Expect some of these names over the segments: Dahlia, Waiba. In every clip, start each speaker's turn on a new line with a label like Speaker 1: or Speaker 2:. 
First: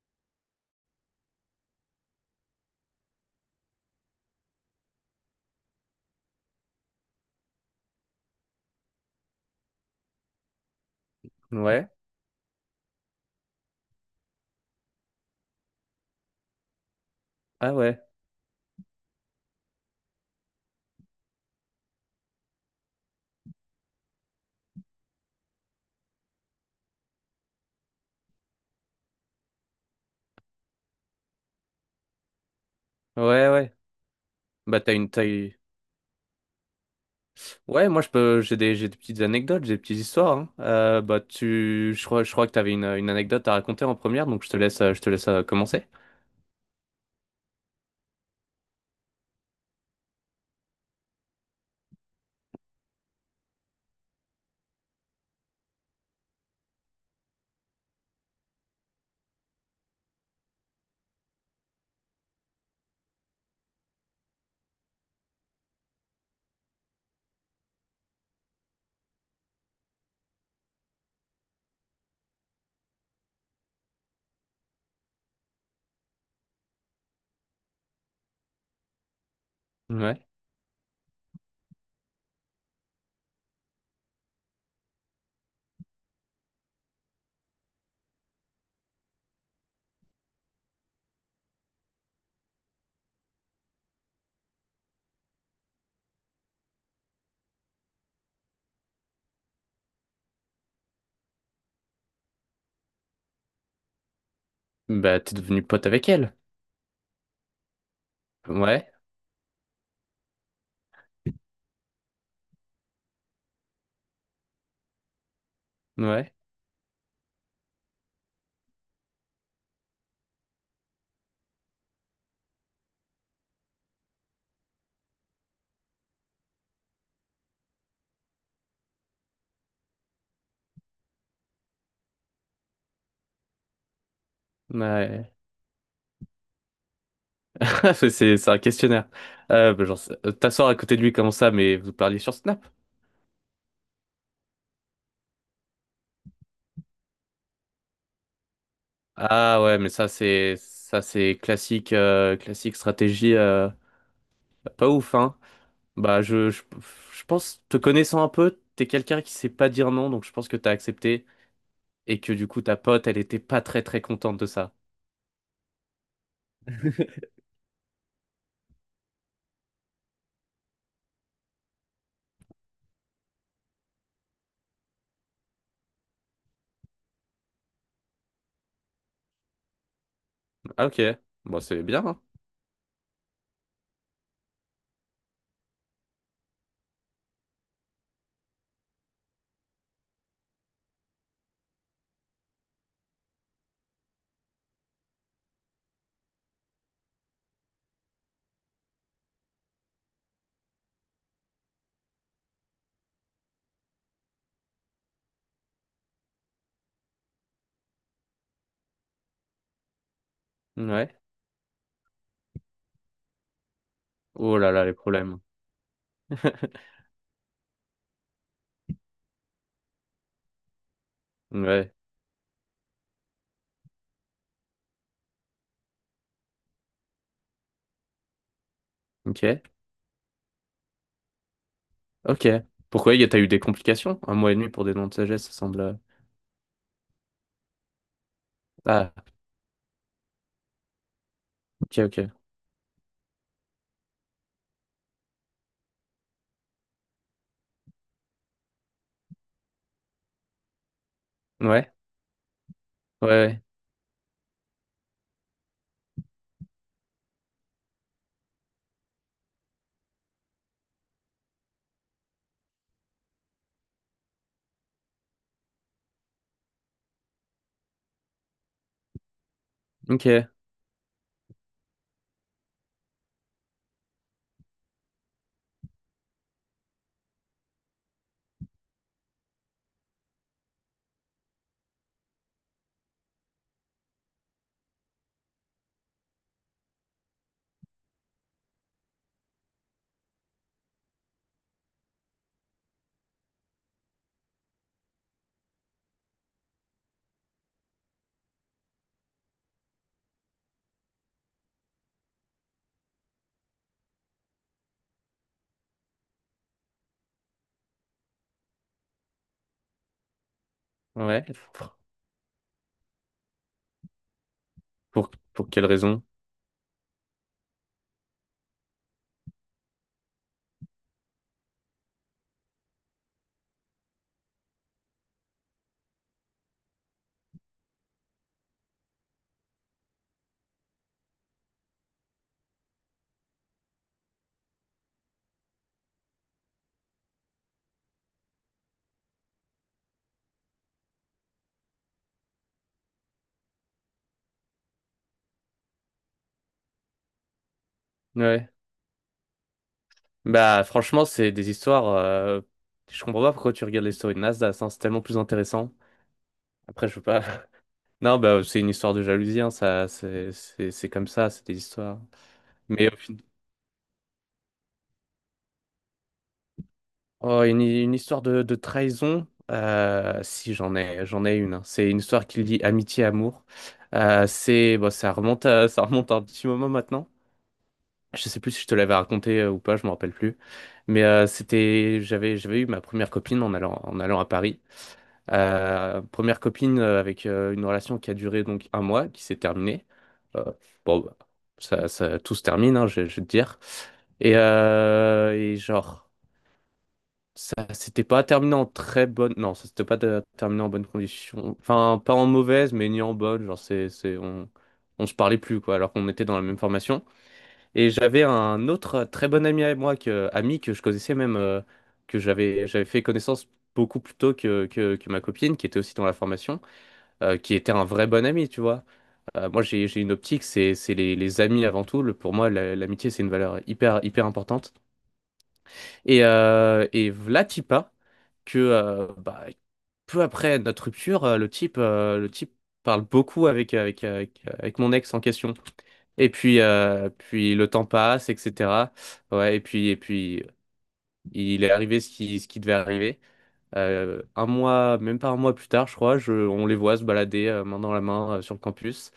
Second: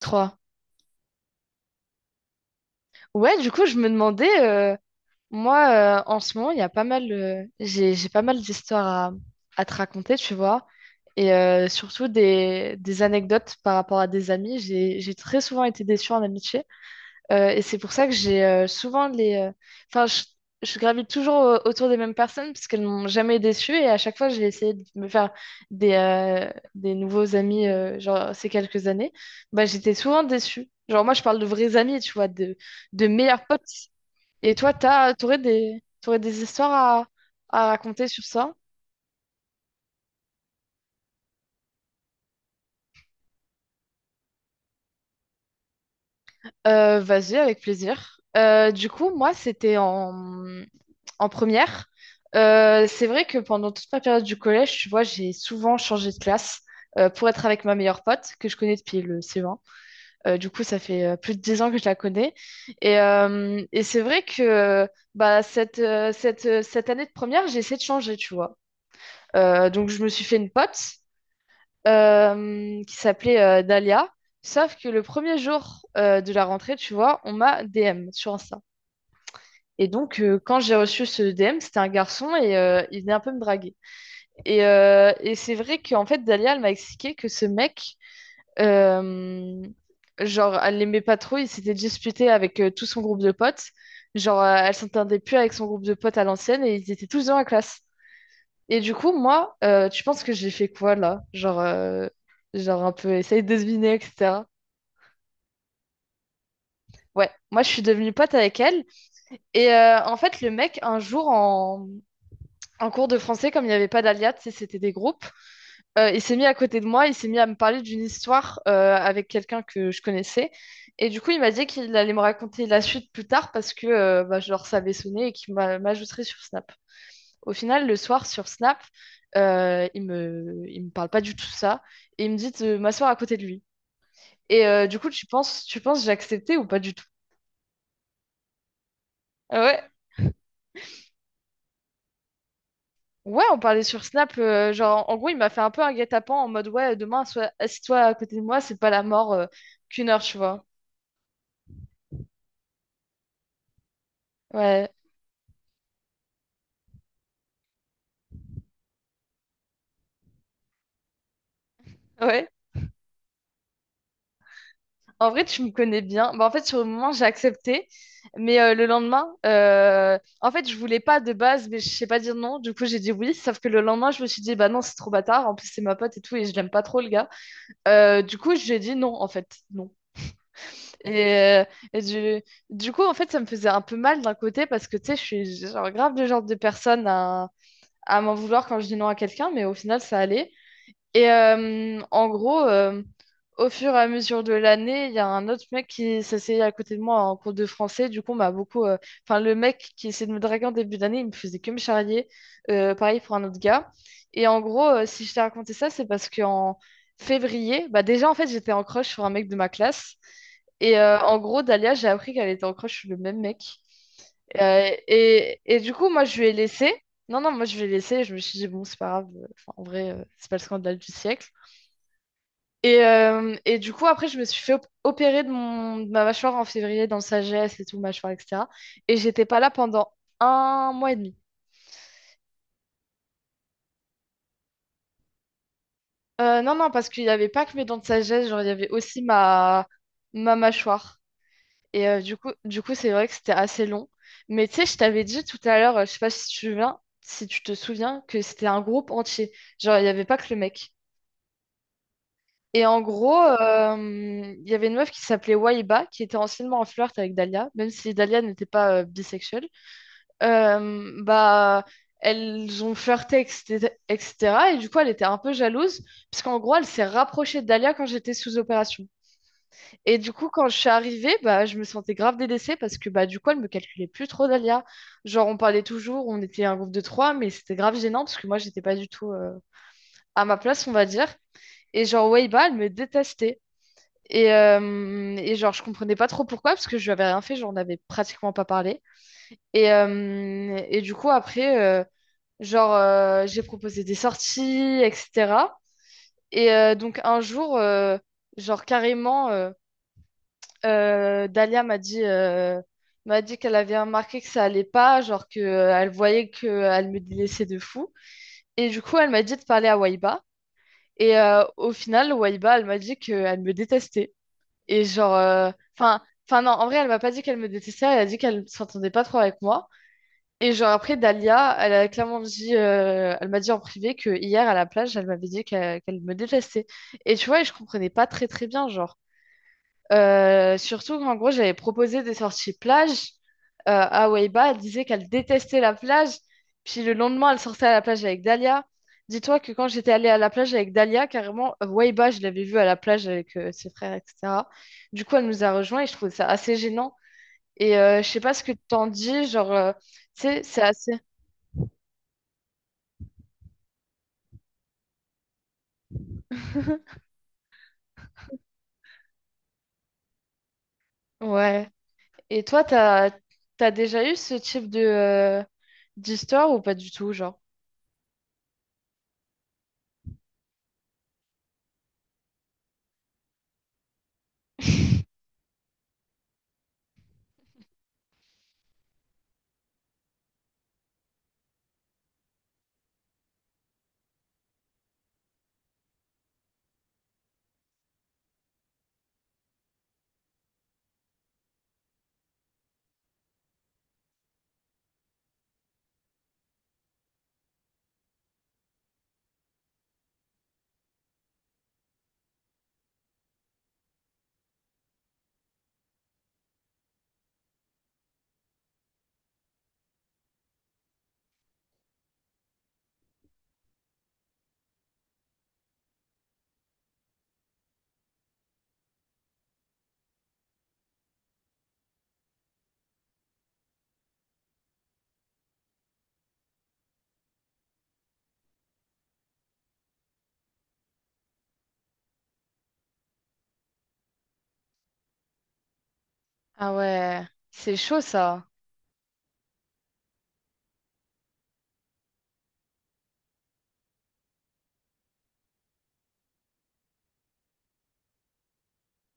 Speaker 1: Trois. Ouais, du coup, je me demandais, moi, en ce moment, il y a pas mal, j'ai pas mal d'histoires à te raconter, tu vois, et
Speaker 2: Ouais.
Speaker 1: surtout des anecdotes par rapport à des amis. J'ai très souvent été déçue en amitié. Et
Speaker 2: Ah
Speaker 1: c'est pour
Speaker 2: ouais.
Speaker 1: ça que j'ai souvent les. Enfin, je gravite toujours autour des mêmes personnes parce qu'elles m'ont jamais déçue et à chaque fois, j'ai essayé de me faire des nouveaux amis, genre ces quelques années. Bah, j'étais souvent déçue. Genre, moi, je parle de vrais amis, tu vois, de meilleurs
Speaker 2: Ouais,
Speaker 1: potes.
Speaker 2: ouais.
Speaker 1: Et toi,
Speaker 2: Bah t'as une taille.
Speaker 1: t'aurais des histoires à
Speaker 2: Ouais, moi
Speaker 1: raconter
Speaker 2: je
Speaker 1: sur
Speaker 2: peux.
Speaker 1: ça?
Speaker 2: J'ai des petites anecdotes, j'ai des petites histoires, hein. Bah tu. Je crois que t'avais une anecdote à raconter en première, donc je te laisse commencer.
Speaker 1: Vas-y, avec plaisir. Du coup, moi, c'était en première. C'est vrai que pendant toute ma période du collège, tu vois, j'ai souvent changé de classe pour être avec ma meilleure pote que je connais depuis le CE1. Du coup, ça fait plus de 10 ans que je la connais. Et c'est vrai que bah, cette année de première, j'ai essayé de changer, tu vois. Donc, je me suis fait une pote qui s'appelait Dahlia. Sauf que le premier jour de la rentrée, tu vois, on m'a DM sur Insta. Et donc,
Speaker 2: Ouais.
Speaker 1: quand j'ai reçu ce DM, c'était un garçon et il venait un peu me draguer. Et c'est vrai qu'en fait, Dalia, elle m'a expliqué que ce mec, euh, genre, elle l'aimait pas trop, il s'était disputé avec tout son groupe de potes. Genre, elle s'entendait plus avec son groupe de potes à l'ancienne et ils étaient tous dans la classe. Et du coup, moi, tu penses que j'ai fait quoi là? Genre, un peu essayer de deviner, etc.
Speaker 2: Bah t'es devenu pote avec elle.
Speaker 1: Ouais, moi, je suis devenue pote avec elle.
Speaker 2: Ouais.
Speaker 1: Et en fait, le mec, un jour, en cours de français, comme il n'y avait pas d'alias, tu sais, c'était des groupes. Il
Speaker 2: Ouais.
Speaker 1: s'est mis à côté de moi, il s'est mis à me parler d'une histoire avec quelqu'un que je connaissais. Et du coup, il m'a dit qu'il allait me raconter la suite plus tard parce que bah, je leur savais sonner et qu'il m'ajouterait sur Snap. Au final, le soir, sur Snap, il me parle pas du tout ça et il me dit de m'asseoir à côté de lui. Et du coup,
Speaker 2: Ouais.
Speaker 1: tu penses j'ai accepté ou pas du tout?
Speaker 2: C'est c'est un questionnaire.
Speaker 1: Ah
Speaker 2: Bah,
Speaker 1: ouais.
Speaker 2: genre, t'asseoir à côté de lui, comment ça, mais vous parliez sur Snap?
Speaker 1: Ouais, on parlait sur Snap, genre en gros il m'a fait un peu un guet-apens en mode ouais demain sois assis-toi à côté de moi, c'est pas la mort
Speaker 2: Ah ouais, mais
Speaker 1: qu'une
Speaker 2: ça
Speaker 1: heure, tu
Speaker 2: c'est
Speaker 1: vois.
Speaker 2: ça c'est classique stratégie, pas
Speaker 1: Ouais,
Speaker 2: ouf, hein. Bah, je pense, te connaissant un peu, t'es quelqu'un qui sait pas dire non, donc je pense que t'as accepté et que du
Speaker 1: ouais.
Speaker 2: coup ta pote elle était pas très très contente de ça.
Speaker 1: En vrai tu me connais bien. Bah, en fait sur le moment j'ai accepté, mais le lendemain, en fait je voulais pas de base, mais je sais pas dire non. Du coup j'ai dit oui, sauf que le lendemain je me suis dit bah non c'est trop bâtard, en plus c'est ma pote et tout et je l'aime pas trop le gars. Du coup j'ai dit non en fait, non.
Speaker 2: Ah, ok,
Speaker 1: Et,
Speaker 2: bon
Speaker 1: euh,
Speaker 2: c'est
Speaker 1: et
Speaker 2: bien, hein.
Speaker 1: du coup en fait ça me faisait un peu mal d'un côté parce que tu sais je suis genre grave le genre de personne à m'en vouloir quand je dis non à quelqu'un, mais au final, ça allait. Et en gros, au fur et à mesure de l'année, il y a un autre mec qui s'essayait à côté de moi en cours de français. Du coup, on m'a beaucoup. Enfin, le mec qui essayait de me draguer en début d'année, il me faisait que me charrier. Pareil pour un autre gars. Et en gros, si je t'ai raconté ça, c'est parce qu'en février, bah déjà, en fait, j'étais en crush sur un mec de ma classe. Et
Speaker 2: Ouais.
Speaker 1: en gros, Dalia, j'ai appris qu'elle était en crush sur le même mec.
Speaker 2: Oh là là,
Speaker 1: Euh,
Speaker 2: les problèmes.
Speaker 1: et, et du coup, moi, je lui ai laissé. Non, non, moi, je lui ai laissé. Je me suis dit, bon, c'est pas grave. Enfin, en vrai, c'est pas le scandale du siècle.
Speaker 2: Ouais.
Speaker 1: Et du coup, après, je me suis fait opérer de ma mâchoire en février, dans le sagesse et tout, mâchoire, etc. Et j'étais pas
Speaker 2: Ok.
Speaker 1: là pendant un mois et demi.
Speaker 2: Ok. Pourquoi t'as eu des complications? Un mois et demi pour des noms de sagesse, ça semble...
Speaker 1: Non, non, parce qu'il y avait pas que mes dents de sagesse, genre, il y avait
Speaker 2: Ah
Speaker 1: aussi ma mâchoire.
Speaker 2: ok,
Speaker 1: Et
Speaker 2: ok.
Speaker 1: du coup, c'est vrai que c'était assez long. Mais tu sais, je t'avais dit tout à l'heure, je sais pas si tu te souviens, que c'était un groupe entier. Genre, il n'y avait pas que le mec.
Speaker 2: Ouais.
Speaker 1: Et en gros,
Speaker 2: Ouais.
Speaker 1: il y avait une meuf qui s'appelait Waiba, qui était anciennement en flirt avec Dahlia, même si Dahlia n'était pas bisexuelle. Bah, elles ont flirté, etc., etc. Et cetera. Et du coup, elle était un peu jalouse, parce qu'en gros, elle s'est rapprochée de Dahlia quand j'étais sous opération.
Speaker 2: Ouais.
Speaker 1: Et du coup,
Speaker 2: Ok.
Speaker 1: quand je suis arrivée, bah, je me sentais grave délaissée parce que bah, du coup, elle me calculait plus trop, Dalia. Genre, on parlait toujours, on était un groupe de trois, mais c'était grave gênant parce que moi, j'étais pas du tout à ma place, on va dire. Et genre, Weiba, elle me détestait. Et genre, je comprenais pas trop pourquoi parce que je lui avais rien fait, genre, on avait pratiquement pas parlé. Et du coup, après, genre, j'ai proposé des sorties, etc. Et donc, un jour, genre, carrément. Dalia m'a m'a dit qu'elle avait remarqué que ça allait pas, genre que elle voyait que elle me délaissait de fou. Et du coup, elle m'a dit de parler à Waiba. Et
Speaker 2: Ouais.
Speaker 1: au final, Waiba, elle m'a dit qu'elle me détestait. Et
Speaker 2: Pour
Speaker 1: genre,
Speaker 2: pour quelle
Speaker 1: enfin,
Speaker 2: raison?
Speaker 1: enfin non, en vrai, elle m'a pas dit qu'elle me détestait, elle a dit qu'elle s'entendait pas trop avec moi. Et genre après, Dalia, elle a clairement dit, elle m'a dit en privé que hier à la plage, elle m'avait dit qu'elle me détestait. Et tu vois, je comprenais pas très très bien, genre. Surtout qu'en gros, j'avais proposé des sorties plage. À Weiba, elle disait qu'elle détestait la plage. Puis le lendemain, elle sortait à la plage avec Dalia. Dis-toi que quand j'étais allée à la plage avec Dalia, carrément, Weiba, je l'avais vue à la plage avec ses frères, etc. Du coup, elle nous a rejoints et je trouvais ça assez gênant. Et je sais pas ce
Speaker 2: Ouais.
Speaker 1: que t'en dis, genre, tu sais, c'est
Speaker 2: Bah,
Speaker 1: assez.
Speaker 2: franchement, c'est des histoires... Je comprends pas pourquoi tu regardes les stories de Nasdaq, hein, c'est tellement plus intéressant. Après, je veux pas. Non, bah, c'est une histoire de jalousie, hein, ça, c'est comme ça, c'est des
Speaker 1: Ouais.
Speaker 2: histoires.
Speaker 1: Et toi,
Speaker 2: Mais au fin-
Speaker 1: t'as déjà eu ce type d'histoire ou pas du tout, genre?
Speaker 2: oh, une histoire de, trahison, si, j'en ai une, hein. C'est une histoire qui lie amitié, amour. Bon, ça remonte à un petit moment maintenant. Je sais plus si je te l'avais raconté, ou pas, je me rappelle plus. J'avais eu ma première copine en allant à Paris. Première copine, avec une relation qui a duré donc un mois, qui s'est terminée. Euh, bon, bah, ça, tout se termine, hein, je vais te dire. Et genre, ça s'était pas terminé en très bonne... Non, ça s'était pas terminé en bonne condition. Enfin, pas en mauvaise, mais ni en bonne. Genre, on se parlait plus, quoi, alors qu'on était dans la même formation. Et j'avais un autre très bon ami avec moi, ami que je connaissais, même, que j'avais fait connaissance beaucoup plus tôt que ma copine, qui était aussi dans la formation, qui était un vrai bon ami, tu vois. Moi, j'ai une optique, c'est les amis avant tout. Pour moi, l'amitié, c'est une valeur hyper, hyper importante. Et v'là Tipa, que bah, peu après notre rupture, le type parle beaucoup avec mon ex en question. Et puis,
Speaker 1: Ah
Speaker 2: euh,
Speaker 1: ouais,
Speaker 2: puis le
Speaker 1: c'est
Speaker 2: temps
Speaker 1: chaud
Speaker 2: passe,
Speaker 1: ça.
Speaker 2: etc. Ouais, et puis, il est arrivé ce qui devait arriver. Un mois, même pas un mois plus tard, je crois, on les voit se balader, main dans la main, sur le campus.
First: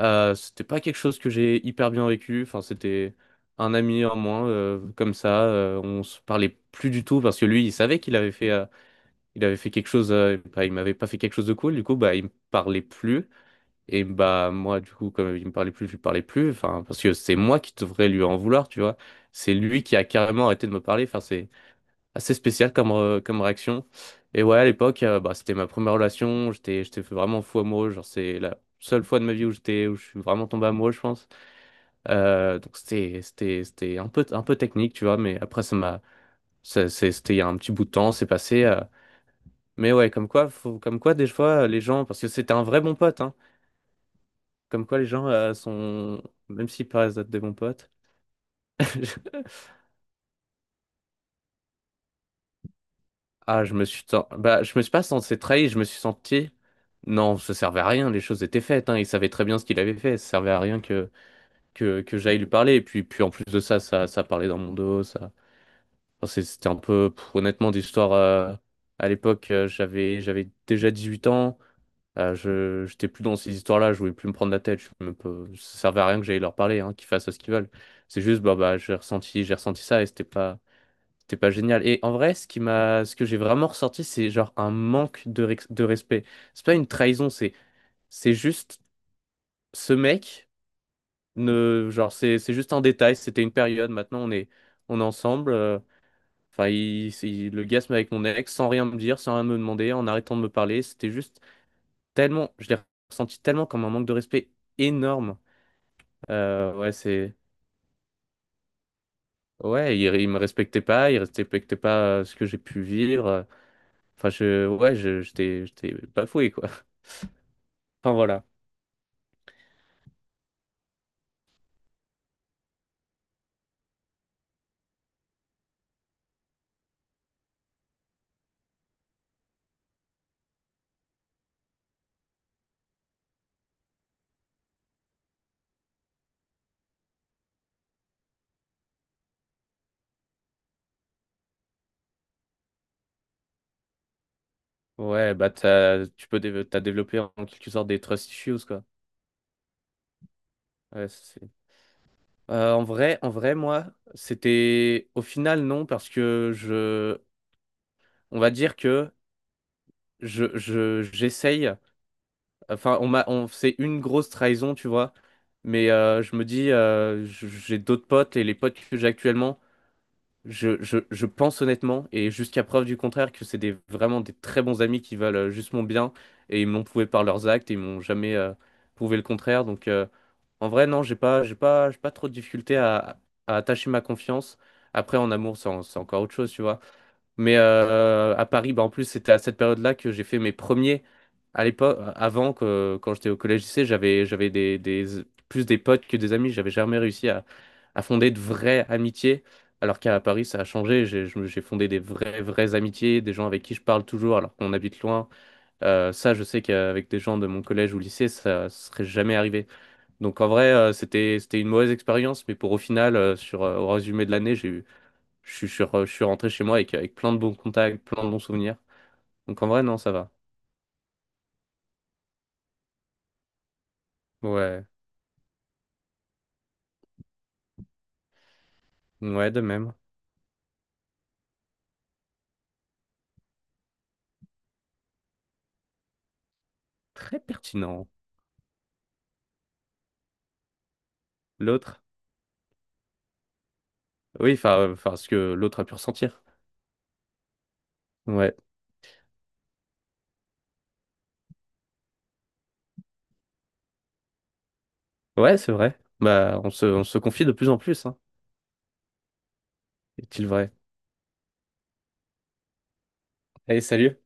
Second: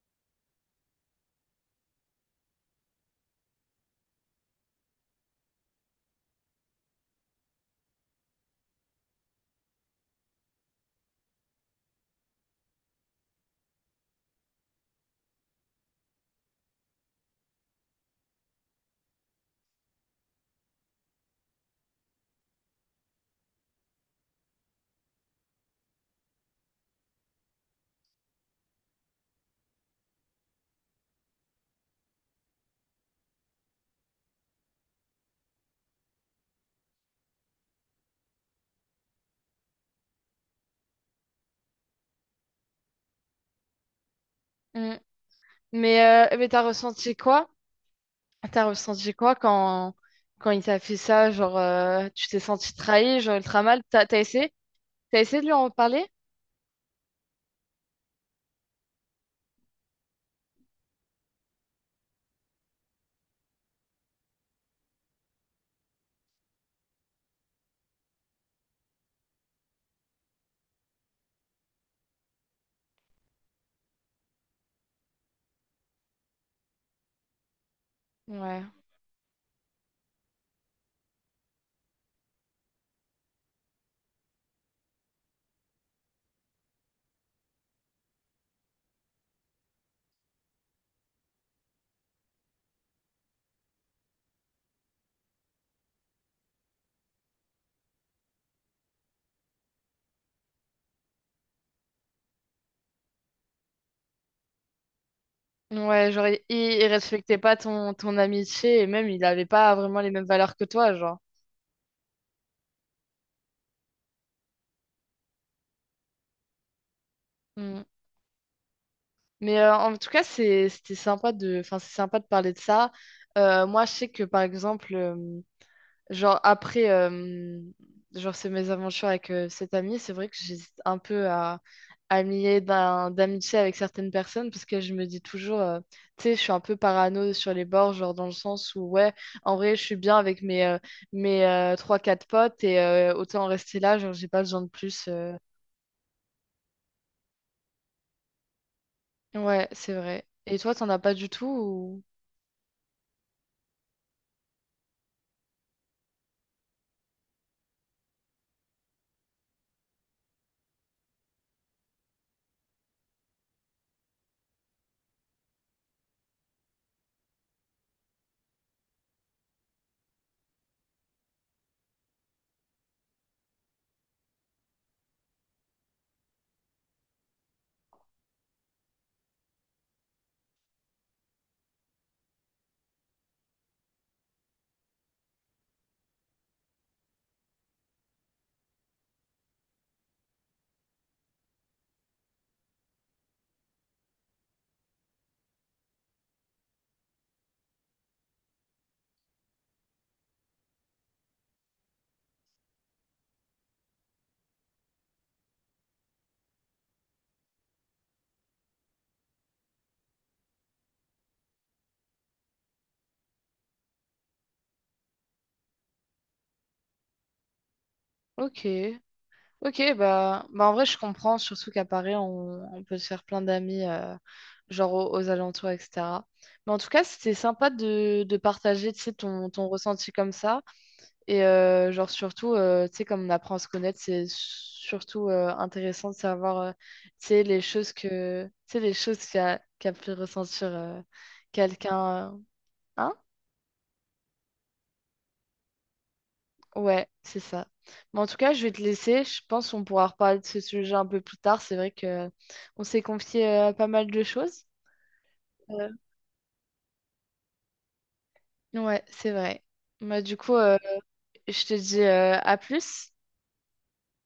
Speaker 2: C'était pas quelque chose que j'ai hyper bien vécu. Enfin, c'était un ami en moins, comme ça. On se parlait plus du tout parce que lui, il savait qu'il avait fait quelque chose. Bah, il m'avait pas fait quelque chose de cool. Du coup, bah, il me parlait plus. Et bah, moi, du coup, comme il me parlait plus, je lui parlais plus. Enfin, parce que c'est moi qui devrais lui en vouloir, tu vois. C'est lui qui a carrément arrêté de me parler. Enfin, c'est assez spécial comme réaction. Et ouais, à l'époque, bah, c'était ma première relation. J'étais vraiment fou amoureux. Genre, c'est la seule fois de ma vie où où je suis vraiment tombé amoureux, je pense. Donc, c'était un peu technique, tu vois. Mais après, ça m'a, ça- c'est- c'était il y a un petit bout de temps, c'est passé. Mais ouais, comme quoi, comme quoi, des fois, les gens, parce que c'était un vrai bon pote, hein, comme quoi les gens
Speaker 1: Mais,
Speaker 2: sont,
Speaker 1: mais t'as
Speaker 2: même s'ils
Speaker 1: ressenti
Speaker 2: paraissent être des
Speaker 1: quoi?
Speaker 2: bons potes.
Speaker 1: T'as ressenti quoi quand il t'a fait ça? Genre, tu t'es senti trahi, genre ultra
Speaker 2: Ah, je
Speaker 1: mal.
Speaker 2: me suis
Speaker 1: T'as essayé?
Speaker 2: bah, je me suis pas
Speaker 1: T'as
Speaker 2: senti
Speaker 1: essayé de lui
Speaker 2: trahi,
Speaker 1: en
Speaker 2: je me suis
Speaker 1: parler?
Speaker 2: senti... Non, ça servait à rien, les choses étaient faites, hein. Il savait très bien ce qu'il avait fait, ça servait à rien que j'aille lui parler. Et puis en plus de ça parlait dans mon dos, ça. Enfin, c'était un peu, pff, honnêtement, d'histoire. À l'époque, j'avais déjà 18 ans, j'étais plus dans ces histoires-là, je voulais plus me prendre la tête, ça servait à rien que j'aille leur parler, hein, qu'ils fassent ce qu'ils veulent. C'est juste, bah,
Speaker 1: Ouais.
Speaker 2: bah, j'ai ressenti ça et c'était pas... T'es pas génial. Et en vrai, ce que j'ai vraiment ressorti, c'est genre un manque de, de respect. C'est pas une trahison, c'est juste ce mec... ne, Genre c'est juste un détail. C'était une période. Maintenant, on est ensemble. Enfin, le gars se met avec mon ex sans rien me dire, sans rien me demander, en arrêtant de me parler. C'était juste tellement... Je l'ai ressenti tellement comme un manque de respect énorme.
Speaker 1: Ouais, genre, il
Speaker 2: Ouais,
Speaker 1: respectait pas ton amitié et même il avait pas
Speaker 2: ouais,
Speaker 1: vraiment les mêmes
Speaker 2: il me
Speaker 1: valeurs que
Speaker 2: respectait
Speaker 1: toi,
Speaker 2: pas,
Speaker 1: genre.
Speaker 2: il respectait pas, ce que j'ai pu vivre. Enfin, ouais, j'étais bafoué, quoi.
Speaker 1: Hmm.
Speaker 2: Enfin voilà.
Speaker 1: Mais en tout cas, c'était sympa de, enfin, c'est sympa de parler de ça. Moi, je sais que par exemple, genre après, genre ces aventures avec cet ami, c'est vrai que j'hésite un peu à me lier d'amitié avec certaines personnes parce que je me dis toujours, tu sais, je suis un peu parano sur les bords, genre dans le sens où, ouais, en vrai, je suis bien avec mes 3-4 potes et autant en rester là, genre j'ai pas besoin de plus.
Speaker 2: Ouais, t'as développé en quelque sorte des trust issues, quoi.
Speaker 1: Ouais, c'est vrai. Et toi, t'en as
Speaker 2: Ouais,
Speaker 1: pas du tout ou...
Speaker 2: En vrai, moi, c'était au final non parce que on va dire que j'essaye. Enfin, c'est une grosse trahison, tu vois. Mais je me dis, j'ai d'autres potes et les potes que j'ai actuellement. Je pense honnêtement, et jusqu'à preuve du contraire, que c'est vraiment des très bons amis qui valent, juste mon bien, et ils me l'ont prouvé par leurs actes, et ils m'ont jamais, prouvé le contraire. Donc, en vrai, non, j'ai pas trop de difficulté à attacher ma confiance. Après, en amour, c'est encore autre chose, tu vois. Mais à Paris, bah, en plus, c'était à cette période-là que j'ai fait mes premiers. À l'époque, quand j'étais au collège-lycée, j'avais plus des potes que des amis. J'avais jamais réussi à fonder de vraies amitiés. Alors qu'à Paris, ça a changé. J'ai fondé des vraies, vraies amitiés, des gens avec qui je parle toujours alors qu'on habite loin. Ça, je sais qu'avec des gens de mon collège ou lycée, ça serait jamais arrivé. Donc en vrai, c'était, c'était une mauvaise expérience. Mais pour au final, au résumé de l'année, j'ai eu je suis, je je suis rentré chez moi avec plein de bons contacts, plein de bons
Speaker 1: Ok.
Speaker 2: souvenirs. Donc en
Speaker 1: Ok,
Speaker 2: vrai, non, ça va.
Speaker 1: bah en vrai, je comprends, surtout qu'à Paris, on peut se faire plein d'amis,
Speaker 2: Ouais,
Speaker 1: genre aux alentours, etc. Mais en tout cas, c'était sympa de partager, tu sais,
Speaker 2: ouais, de
Speaker 1: ton
Speaker 2: même.
Speaker 1: ressenti comme ça. Et genre, surtout, tu sais, comme on apprend à se connaître, c'est surtout intéressant de savoir, tu
Speaker 2: Très
Speaker 1: sais,
Speaker 2: pertinent.
Speaker 1: tu sais, les choses qu'a pu ressentir
Speaker 2: L'autre...
Speaker 1: quelqu'un. Hein.
Speaker 2: oui, enfin, enfin, ce que l'autre a pu ressentir.
Speaker 1: Ouais, c'est ça. Mais en tout cas,
Speaker 2: Ouais,
Speaker 1: je vais te laisser. Je pense qu'on pourra reparler de ce sujet un peu plus tard. C'est vrai que on s'est confié pas mal de choses.
Speaker 2: ouais, c'est
Speaker 1: Euh,
Speaker 2: vrai. Bah, on se confie de plus en plus, hein.
Speaker 1: ouais, c'est vrai. Bah, du
Speaker 2: Est-il
Speaker 1: coup,
Speaker 2: vrai?
Speaker 1: je te dis à plus.
Speaker 2: Allez, salut.